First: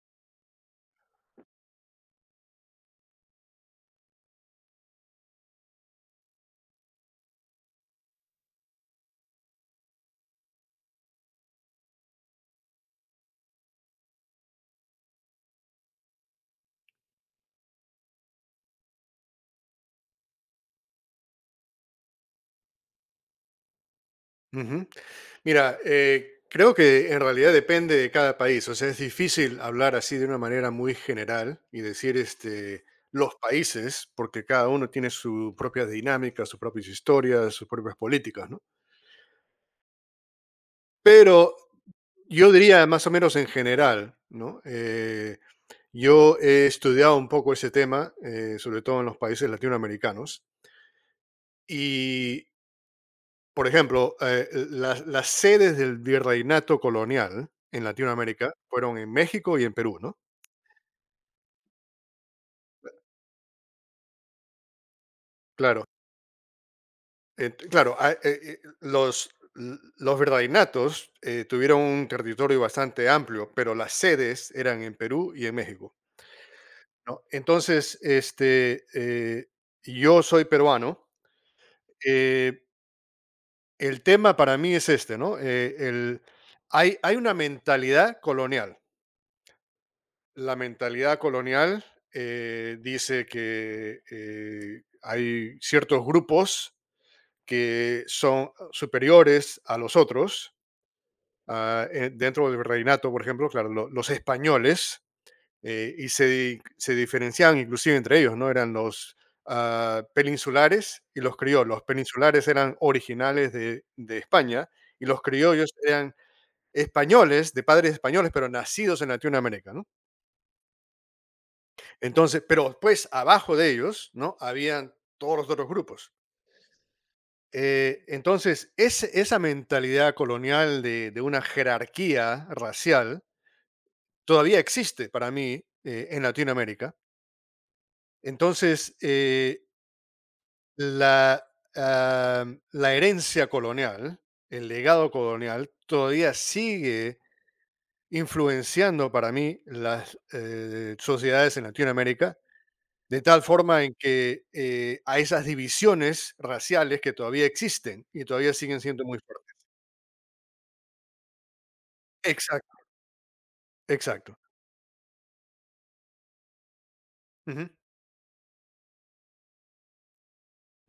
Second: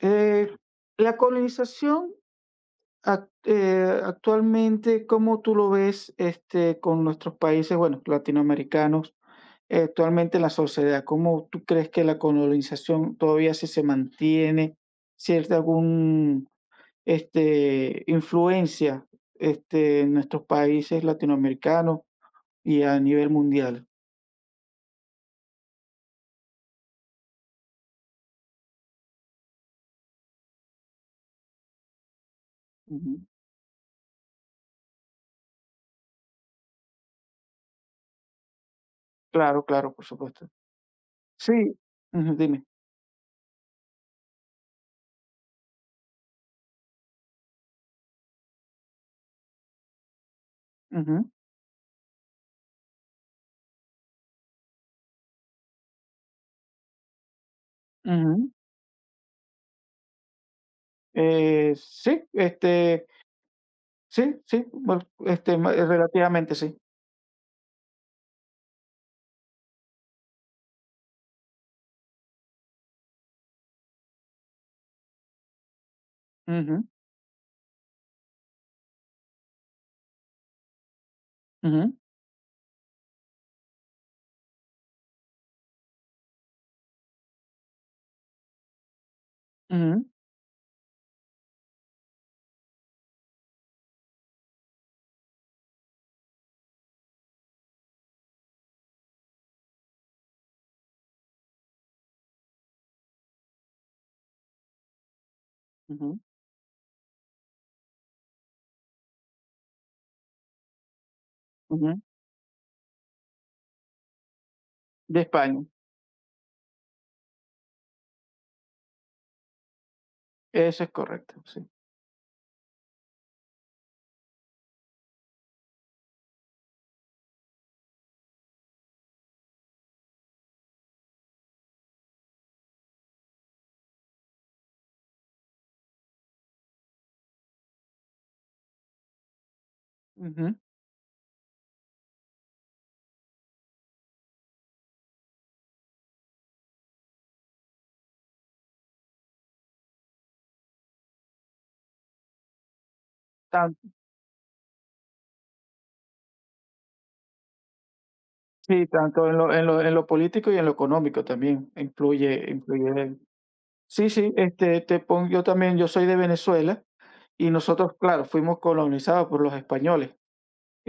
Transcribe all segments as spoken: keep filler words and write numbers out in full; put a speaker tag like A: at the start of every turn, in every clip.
A: Eh, la colonización ac- eh, actualmente, ¿cómo tú lo ves este, con nuestros países, bueno, latinoamericanos, eh, actualmente en la sociedad? ¿Cómo tú crees que la colonización todavía si se mantiene, si es de algún este, influencia este, en nuestros países latinoamericanos y a nivel mundial?
B: Ujú. Mira, eh, creo que en realidad depende de cada país. O sea, es difícil hablar así de una manera muy general y decir este,
A: Ujú.
B: los países, porque cada uno tiene su propia dinámica, sus propias historias, sus propias políticas, ¿no?
A: Claro, claro, por supuesto.
B: Pero
A: Sí, ujú,
B: yo
A: dime.
B: diría más o menos en general, ¿no? Eh, yo he estudiado un poco ese tema, eh, sobre todo en los países latinoamericanos.
A: Ujú,
B: Por ejemplo, eh, las, las sedes del virreinato colonial en
A: ujú.
B: Latinoamérica fueron en México y en Perú, ¿no?
A: Eh, sí, este, sí, sí, bueno, este, ma eh,
B: Claro,
A: relativamente sí.
B: eh, t- claro, ah, eh, eh, los, l- los virreinatos eh, tuvieron un territorio bastante amplio, pero las sedes eran en Perú y en México,
A: Ujú,
B: ¿no? Entonces, este, eh, yo soy peruano.
A: ujú,
B: eh, el tema para mí es este, ¿no? Eh, el, hay, hay una mentalidad colonial.
A: ujú,
B: La mentalidad colonial eh, dice que eh, hay ciertos grupos que son ah, superiores a los otros. Ah, eh, dentro del virreinato, por ejemplo, claro, lo- los españoles eh, y
A: ujú,
B: se, di- se diferenciaban inclusive entre ellos, ¿no? Eran los ah, peninsulares y los criollos. Los
A: ujú,
B: peninsulares eran originales de, de España, y
A: de
B: los
A: España,
B: criollos eran españoles, de padres españoles, pero nacidos en Latinoamérica, ¿no?
A: eso es correcto, sí.
B: Entonces, pero después abajo de ellos, ¿no? Habían todos los otros grupos. Eh, entonces, ese- esa mentalidad colonial de, de una jerarquía racial todavía existe para mí eh, en Latinoamérica. Entonces, eh,
A: Ujú,
B: la, ah, la herencia colonial, el legado colonial, todavía sigue influenciando para mí las eh, sociedades en Latinoamérica. De tal
A: tan
B: forma en que eh, a esas divisiones raciales que todavía existen y todavía siguen
A: sí,
B: siendo muy
A: tanto en
B: fuertes.
A: lo en lo en lo político y en lo económico también influye
B: Exacto,
A: influye. el- Sí, sí,
B: exacto.
A: este, te pongo, yo también, yo soy de Venezuela y
B: Ujú,
A: nosotros, claro, fuimos colonizados por los españoles,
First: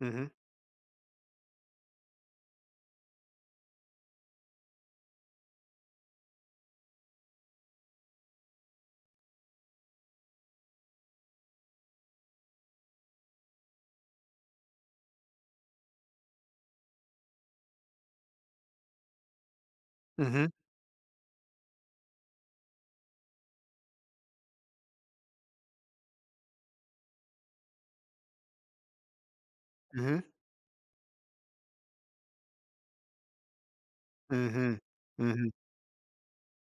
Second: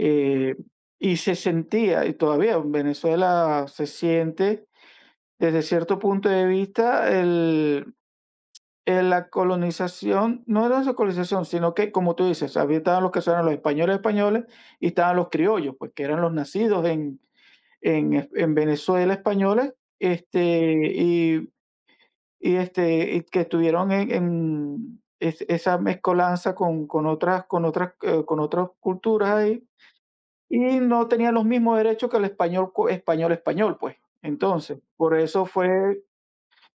B: ujú,
A: y se sentía, y todavía en Venezuela se siente desde cierto punto de vista el Eh, la colonización, no era esa colonización, sino que, como tú dices, había estaban los que eran los españoles españoles y estaban los criollos, pues que eran los nacidos en, en, es- en Venezuela españoles,
B: ujú,
A: este, y, y, este, y que estuvieron en, en es- esa mezcolanza con, con otras, con otras, eh, con otras culturas ahí,
B: ujú,
A: y no tenían los mismos derechos que el español co- español español, pues.
B: ujú,
A: Entonces, por eso
B: ujú.
A: fue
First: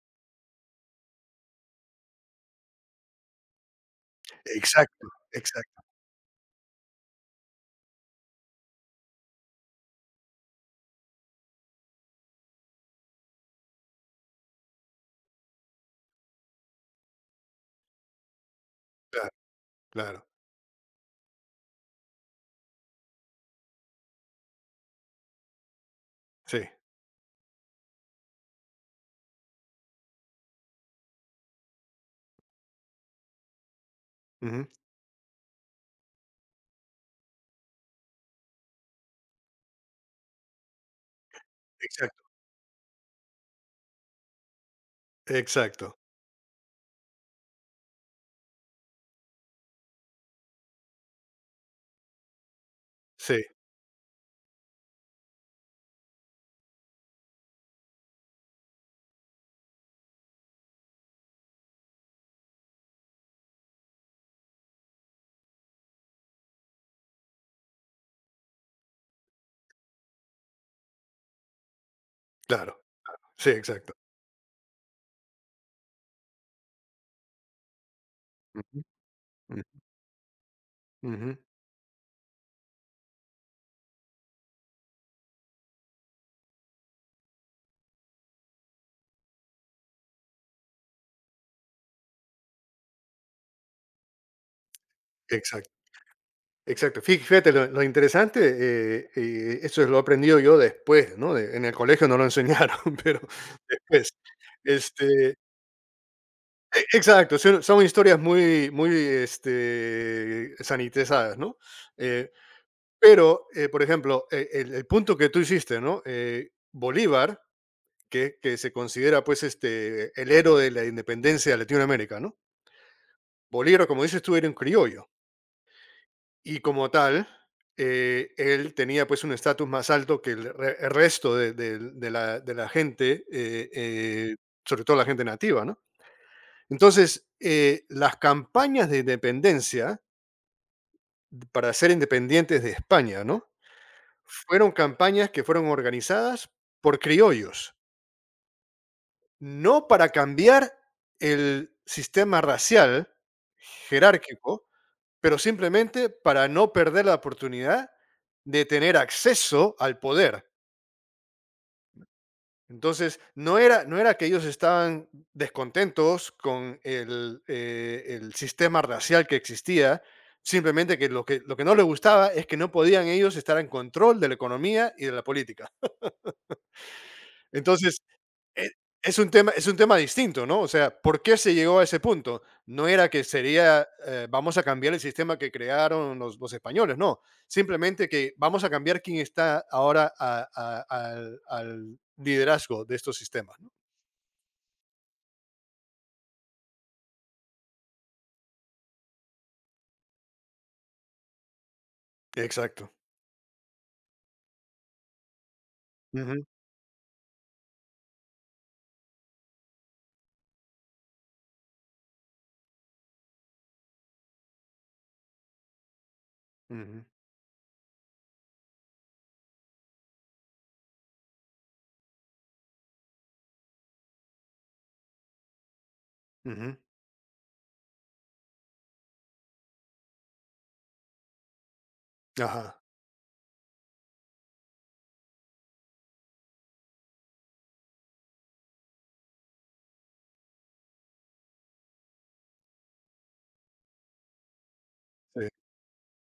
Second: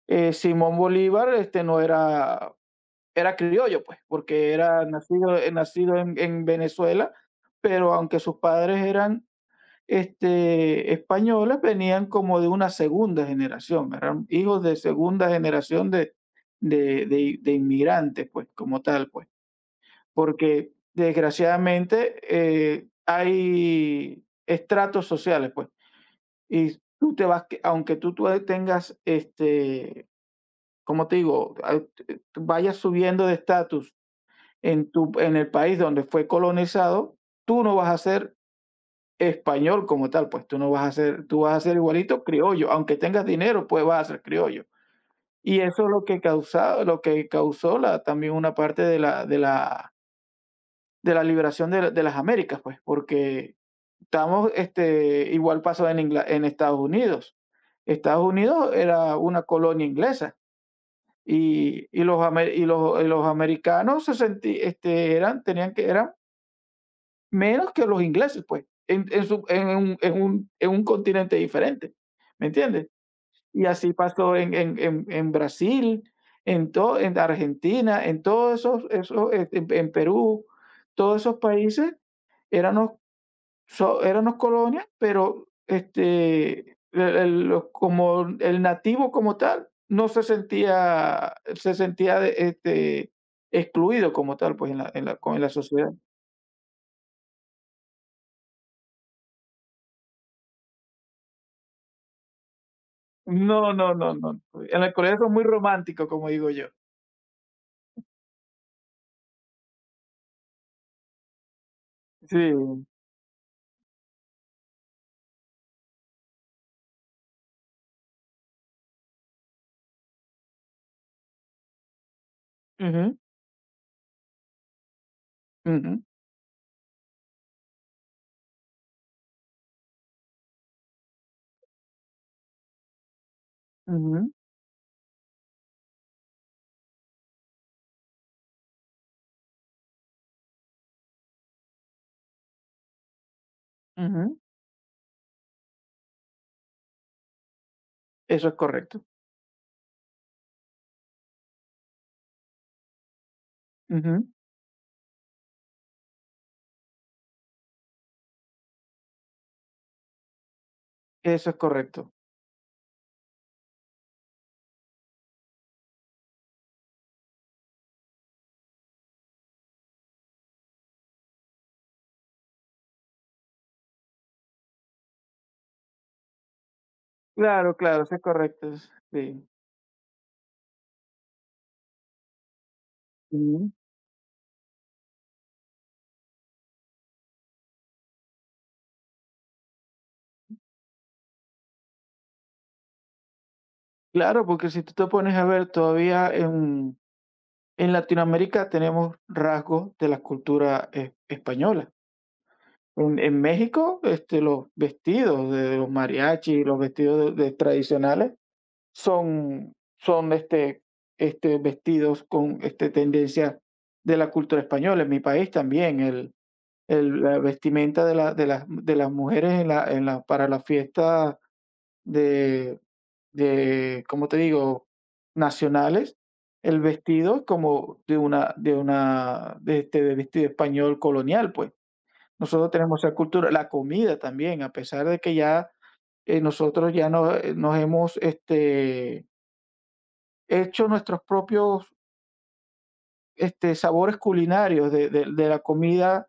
A: eh, Simón Bolívar, este no era era criollo, pues, porque era
B: Exacto,
A: nacido, eh,
B: exacto.
A: nacido en, en Venezuela, pero aunque sus padres eran este, españoles, venían como de una segunda generación, eran hijos de segunda generación de, de, de- de inmigrantes, pues, como tal, pues,
B: Claro, claro.
A: porque desgraciadamente eh, hay estratos sociales, pues,
B: Sí.
A: y tú te vas, que- aunque tú, tú tengas, este, como te digo, Al- vayas subiendo de estatus
B: Ujú.
A: en tu en el país donde fue colonizado, tú no vas a ser español como tal, pues tú no vas a ser tú vas a ser
B: Exacto,
A: igualito criollo, aunque tengas dinero, pues vas a ser criollo. Y eso es
B: exacto.
A: lo que causó lo que causó la también una parte de la de la de la liberación de la- de las Américas, pues,
B: Sí,
A: porque estamos este igual pasó en Ingla en Estados Unidos. Estados Unidos era una colonia inglesa y y los ame y los y los americanos se senti este, eran tenían que eran menos que los ingleses, pues, en, en su- en un, en un- en un continente diferente, ¿me
B: claro.
A: entiendes?
B: Sí,
A: Y así
B: exacto.
A: pasó en, en- en- en Brasil, en, todo en Argentina, en todos
B: Ujú,
A: esos, esos eh, en,
B: ujú,
A: en Perú, todos esos
B: ujú.
A: países éramos, so- éramos colonias, pero este, el- el- lo- como el nativo como tal no se sentía, se sentía este, excluido como tal pues, en la, en la, con- en la
B: Exacto.
A: sociedad.
B: Exacto. Fí- Fíjate, lo, lo interesante, eh, eh, eso lo he aprendido yo después, ¿no? De- en el colegio no lo enseñaron, pero
A: No, no,
B: después.
A: no, no. En la Corea son
B: Este,
A: muy románticos, como digo yo.
B: Exacto, son son historias muy muy, este, sanitizadas, ¿no? Eh,
A: Sí.
B: pero, eh, por ejemplo, e el el punto que tú hiciste, ¿no? Eh, Bolívar, que que se considera, pues, este, el héroe de la independencia de Latinoamérica, ¿no?
A: Ujú,
B: Bolívar, como dices tú, era un criollo,
A: ujú,
B: y como tal, eh, él tenía, pues, un estatus más alto que el re el resto de del de la de la gente, eh
A: ujú,
B: eh, sobre todo la gente nativa, ¿no? Entonces, eh, las campañas de independencia para ser independientes de España, ¿no?
A: ujú.
B: Fueron campañas que fueron organizadas por criollos,
A: Eso es correcto.
B: no para cambiar el sistema racial
A: Ujú.
B: jerárquico, pero simplemente para no perder la oportunidad de tener acceso al poder.
A: Eso es correcto.
B: Entonces, no era, no era que ellos estaban descontentos con el, eh, el sistema racial que existía, simplemente que lo, que lo que no les gustaba es que no podían ellos estar en control de la economía y de la política.
A: Claro,
B: Entonces,
A: claro, eso es correcto.
B: e-
A: es-
B: es un
A: Sí.
B: tema, es un tema distinto, ¿no? O sea, ¿por qué se llegó a ese punto? No era que
A: Ujú.
B: sería, eh, vamos a cambiar el sistema que crearon los, los españoles, no. Simplemente que vamos a cambiar quién está ahora a- a- al al liderazgo de estos sistemas, ¿no?
A: Claro, porque si tú te pones a ver, todavía en, en Latinoamérica tenemos rasgos de la cultura eh, española.
B: Exacto.
A: En, en México, este, los vestidos de los
B: Ujú,
A: mariachi, los vestidos de, de tradicionales son son, este este, vestidos con, este, tendencia de la cultura española. En mi país también el
B: ujú,
A: el la vestimenta de la de las de las mujeres en la en la para las fiestas de de, ¿cómo te digo?, nacionales,
B: ujú.
A: el vestido es como de una de una de este, de vestido español colonial, pues. Nosotros
B: Ajá,
A: tenemos esa cultura, la comida también, a pesar de que ya, eh, nosotros ya no eh, nos hemos, este, hecho nuestros propios este, sabores culinarios de, de, de
B: sí,
A: la comida,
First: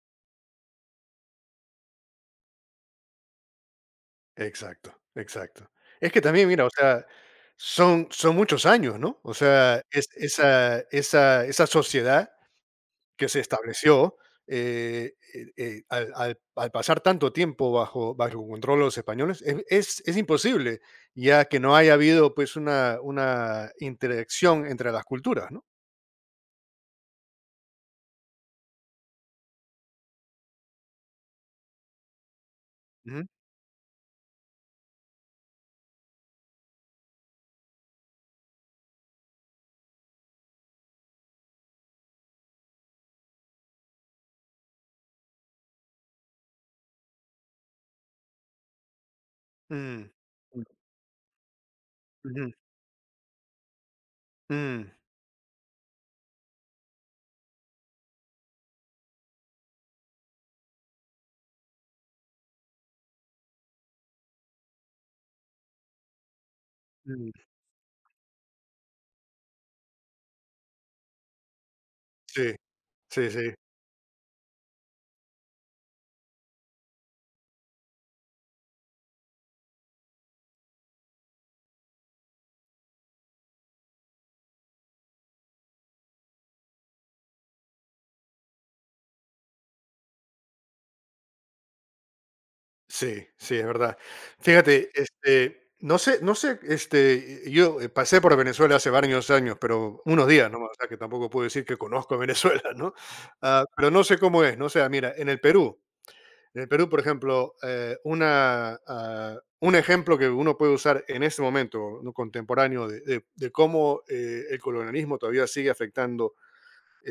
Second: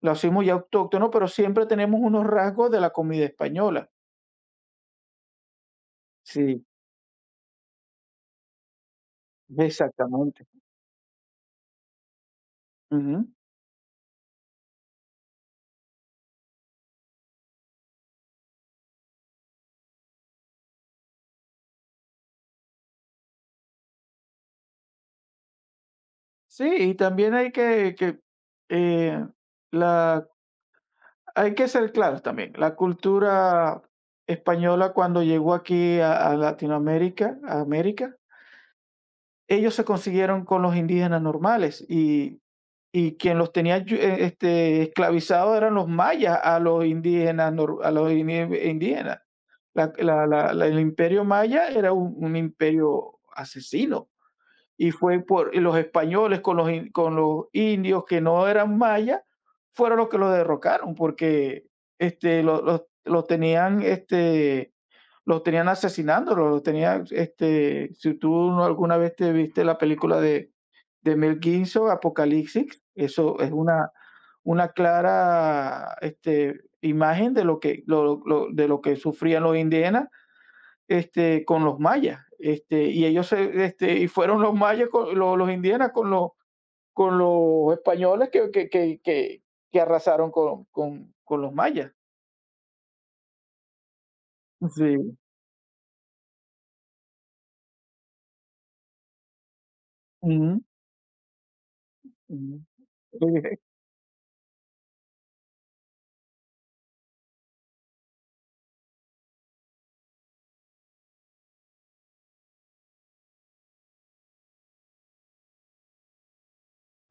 A: lo hacemos ya autóctono, pero siempre tenemos unos rasgos de la comida española.
B: exacto, exacto. Es que también,
A: Sí,
B: mira, o sea, son son muchos años, ¿no? O sea, es
A: exactamente.
B: esa esa esa sociedad
A: Ujú.
B: que se estableció, eh, eh eh, al al al pasar tanto tiempo bajo bajo control de los españoles, es es es imposible, ya que no haya habido, pues, una una interacción entre las culturas, ¿no?
A: Sí, y también hay que, que, eh, la, hay que ser claros también. La
B: Ujú,
A: cultura española cuando llegó aquí a, a Latinoamérica, a América, ellos se consiguieron con los indígenas normales y, y quien los tenía yu- eh, este, esclavizados eran los mayas a los indígenas, nor- a los ini- indígenas. La-
B: mm,
A: la- la- la- el imperio maya era un, un
B: ujú,
A: imperio asesino y
B: mm,
A: fue por y los españoles con los, in- con los indios que no eran mayas, fueron los que los derrocaron porque este, lo- los, los tenían este, los tenían asesinándolos, los tenían,
B: mm,
A: este, si tú no alguna vez te viste la película de, de Mel Gibson,
B: sí,
A: Apocalipsis,
B: sí,
A: eso es
B: sí.
A: una, una clara este, imagen de lo que, lo- lo- de lo que sufrían los indígenas este, con los mayas, este, y ellos se, este, y fueron los mayas, con, los, los indígenas con los, con los españoles que, que, que, que, que arrasaron con, con, con los mayas.
B: Sí, sí, es verdad. Fíjate,
A: Sí.
B: este, no sé, no sé, este, yo eh, pasé por Venezuela hace varios años, pero unos días
A: Ujú,
B: nomás, o sea que tampoco puedo decir que conozco a
A: ujú,
B: Venezuela, ¿no?
A: okey.
B: Ah, pero no sé cómo es, no sé, ah, mira, en el Perú, en el Perú, por ejemplo, eh, una, ah, un ejemplo que uno puede usar en este momento, ¿no?, contemporáneo, de, de- de cómo eh, el colonialismo todavía sigue afectando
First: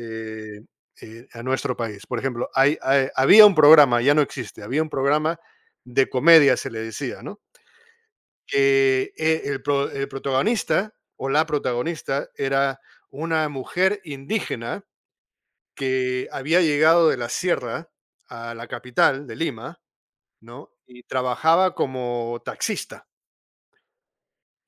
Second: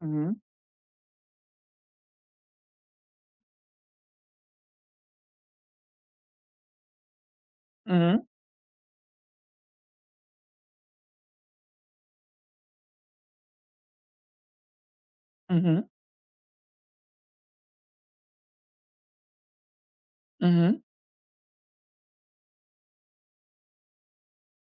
A: Ujú,
B: eh, a nuestro país. Por ejemplo, hay, hay- había un programa, ya no existe, había un programa de comedia, se le decía, ¿no?
A: ujú,
B: Que eh, el, pro- el protagonista o la protagonista era una mujer indígena
A: ujú,
B: que había llegado de la sierra a la capital de Lima, ¿no?
A: ujú,
B: Y trabajaba como taxista.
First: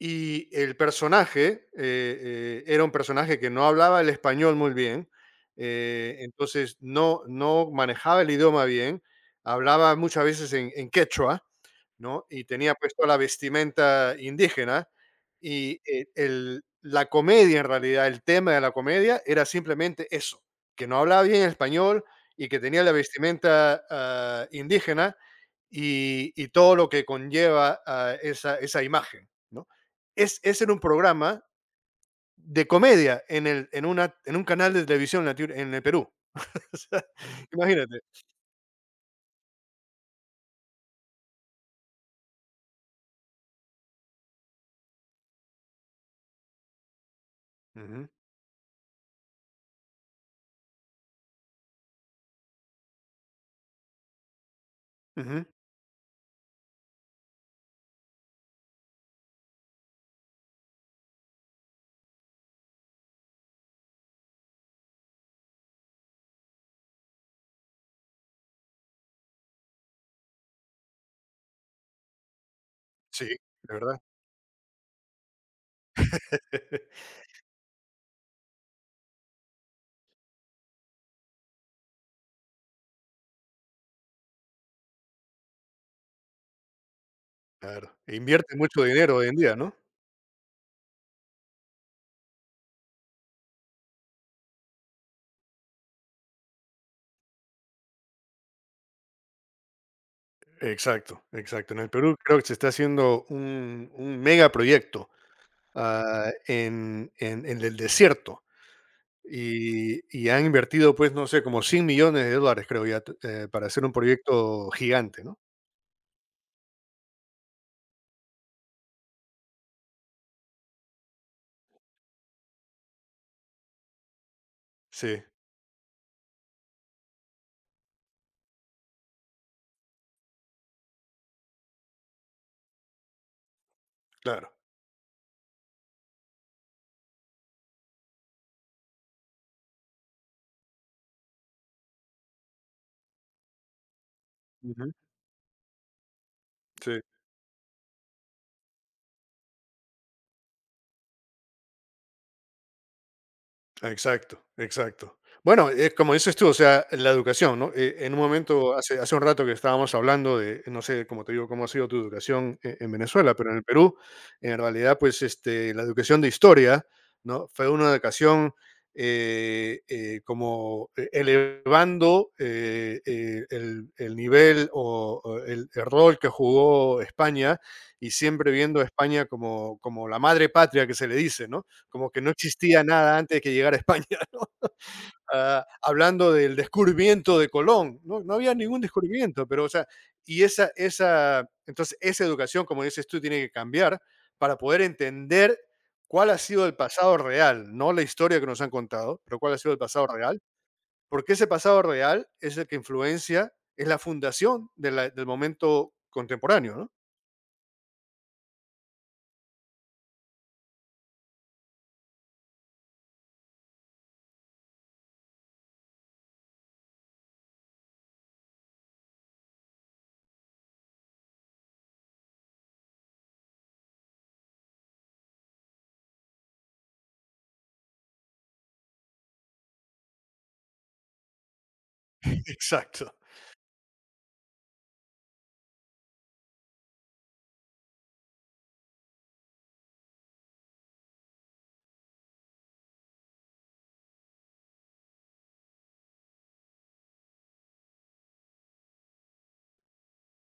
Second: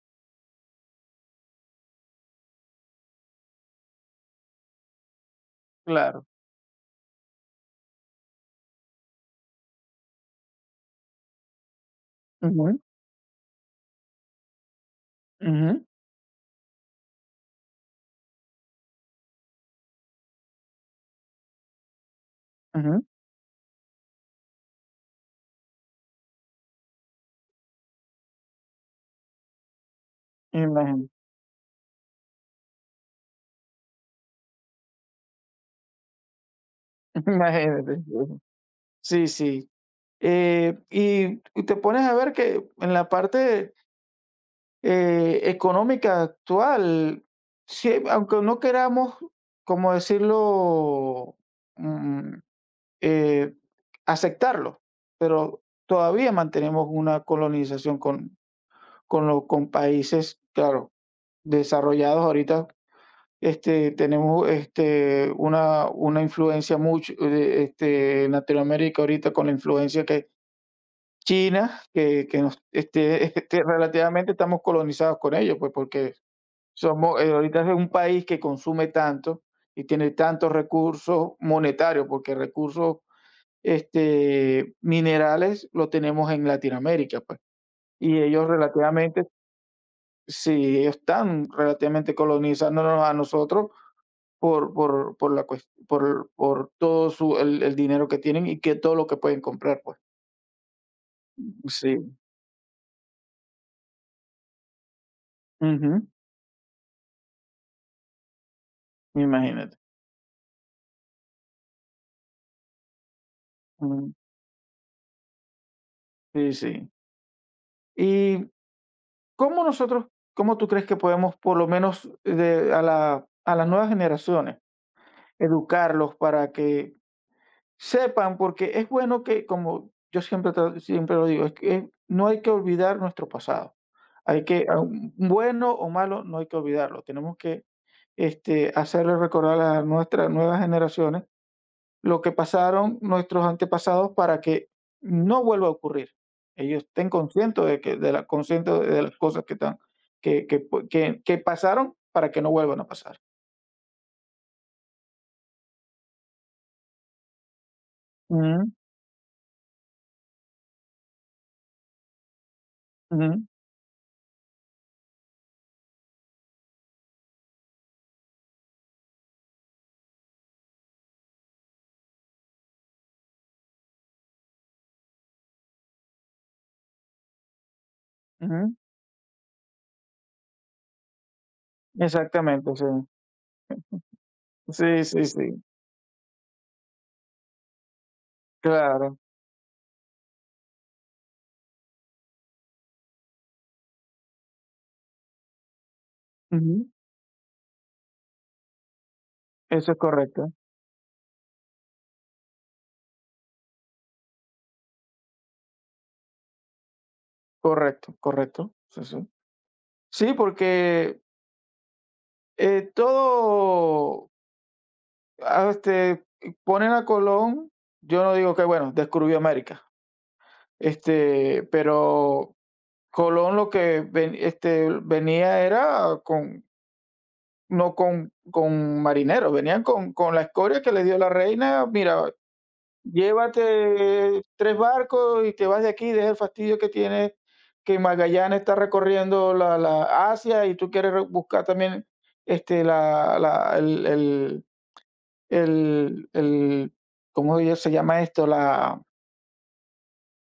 B: Y el personaje eh, eh, era un personaje que no hablaba el español muy bien. Eh,
A: claro.
B: entonces no, no manejaba el idioma bien, hablaba muchas veces en, en quechua, ¿no? Y tenía
A: Ujú,
B: puesto la vestimenta indígena, y,
A: ujú,
B: eh, el la comedia, en realidad, el tema de la comedia era simplemente eso, que no hablaba bien español y que tenía la
A: ujú,
B: vestimenta ah, indígena, y y todo lo que conlleva, ah, esa esa imagen, ¿no? Es ese era un
A: imagínate,
B: programa de comedia en el en una en un canal de televisión latino en el Perú. O sea,
A: imagínate.
B: imagínate.
A: Sí, sí. Eh, y y te pones a ver que en la parte Eh, económica actual, sí,
B: Ujú,
A: aunque no queramos, como decirlo, mm, eh, aceptarlo,
B: ujú.
A: pero todavía mantenemos una colonización con, con, lo- con países, claro, desarrollados ahorita. Este, tenemos este, una, una influencia mucho eh, este, en Latinoamérica ahorita con la influencia que China, que, que nos, este,
B: Sí,
A: este,
B: de verdad.
A: relativamente estamos colonizados con ellos, pues porque somos, eh, ahorita es un país que consume tanto y tiene tantos recursos monetarios, porque recursos este, minerales lo tenemos en Latinoamérica, pues.
B: Claro, e
A: Y ellos
B: invierte mucho dinero
A: relativamente,
B: hoy en día, ¿no?
A: sí, ellos están relativamente colonizándonos a nosotros por, por, por, la, cues- por, por todo su, el, el dinero que tienen y que todo lo que pueden comprar, pues.
B: Exacto, exacto. En el
A: Sí,
B: Perú creo que se está haciendo un, un megaproyecto
A: ujú,
B: ah, en, en- en el desierto,
A: imagínate.
B: y, y han invertido, pues, no sé, como cien millones de dólares, creo ya, t- eh, para hacer un
A: Ujú,
B: proyecto gigante, ¿no?
A: sí, sí. ¿Cómo nosotros, cómo tú crees que podemos, por lo menos de, a, la, a las nuevas generaciones,
B: Sí,
A: educarlos para que sepan? Porque es bueno que, como yo siempre, tra- siempre lo digo, es que eh, no hay que olvidar nuestro pasado. Hay
B: claro.
A: que, a un- bueno o malo, no hay que olvidarlo. Tenemos que este, hacerle recordar a nuestras nuevas generaciones lo que pasaron nuestros antepasados para que
B: Ujú.
A: no vuelva a ocurrir. Ellos
B: Sí.
A: estén conscientes de que de la conscientes de las cosas que están que que pu que que pasaron para que no vuelvan a pasar.
B: Exacto, exacto. Bueno, eh, como dices tú, o sea, la educación, ¿no? Eh, en un
A: Ujú,
B: momento, hace, hace un rato que estábamos hablando de, no sé, como te digo, cómo ha sido tu educación e- en Venezuela,
A: ujú,
B: pero en el Perú, en realidad, pues este, la educación de historia, ¿no? Fue una educación eh, eh, como eh, elevando eh, eh, el, el nivel o o el, el rol que jugó España, y siempre
A: ujú.
B: viendo a España como, como la madre patria que se le dice, ¿no? Como que no
A: Exactamente,
B: existía
A: sí.
B: nada antes de que llegara a España, ¿no?
A: Sí, sí, sí,
B: Ah, hablando del descubrimiento de Colón, no, no había ningún
A: claro.
B: descubrimiento, pero, o sea, y esa esa entonces, esa educación, como dices tú, tiene que cambiar para poder entender cuál ha sido el
A: Ujú.
B: pasado real, no la historia que nos han contado, pero cuál ha sido el
A: Eso es
B: pasado real,
A: correcto.
B: porque ese pasado real es el que influencia, es la fundación de la del momento contemporáneo, ¿no?
A: Correcto, correcto. Sí, sí. Sí, porque, eh, todo, ah, este, ponen a Colón, yo no digo que, bueno, descubrió América. Este, pero Colón lo que ven este, venía era con no con con marineros, venían con con la escoria que le dio la reina: "Mira,
B: Exacto.
A: llévate tres barcos y te vas de aquí, deja el fastidio que tiene que Magallanes está recorriendo la la Asia y tú quieres re buscar también, este, la la el el el el, ¿cómo se llama esto? La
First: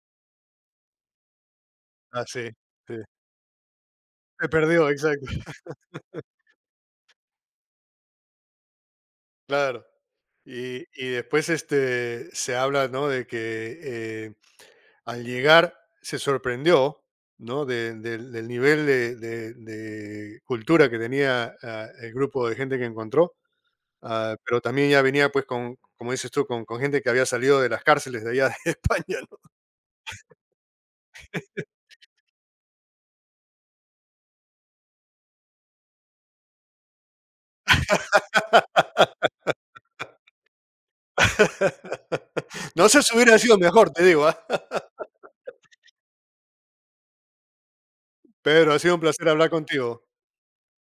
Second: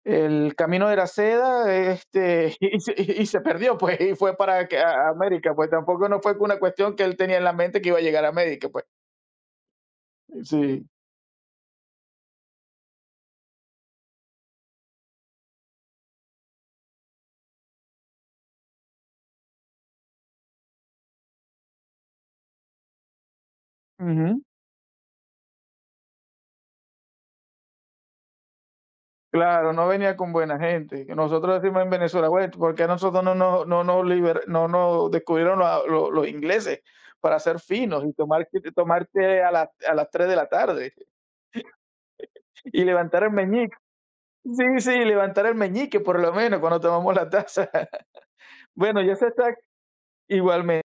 A: El Camino de la Seda,
B: Así,
A: este, y se
B: sí.
A: y se perdió, pues, y fue
B: Se
A: para que
B: perdió,
A: a a
B: exacto.
A: América, pues, tampoco no fue una cuestión que él tenía en la mente que iba a llegar a América, pues.
B: Claro. Y,
A: Sí,
B: y después, este, se habla, ¿no?, de que eh, al llegar se sorprendió, ¿no?, de- del del nivel de, de- de cultura que tenía, ah, el grupo de gente que encontró, ah,
A: ujú.
B: pero también ya venía, pues, con, como dices tú, con, con gente que había salido de las cárceles de allá de España, ¿no?
A: Claro, no venía con buena gente. Que nosotros decimos en Venezuela, bueno, ¿por qué a nosotros no nos no nos liber no nos descubrieron los los los ingleses para ser finos y tomar tomar té a las a las tres de la tarde y
B: No sé si
A: levantar el
B: hubiera sido
A: meñique?
B: mejor, te digo, ¿ah?
A: Sí, sí, levantar el meñique, por lo menos, cuando tomamos la taza.
B: Pedro, ha sido un
A: Bueno, ya se
B: placer hablar
A: está
B: contigo.
A: igualmente.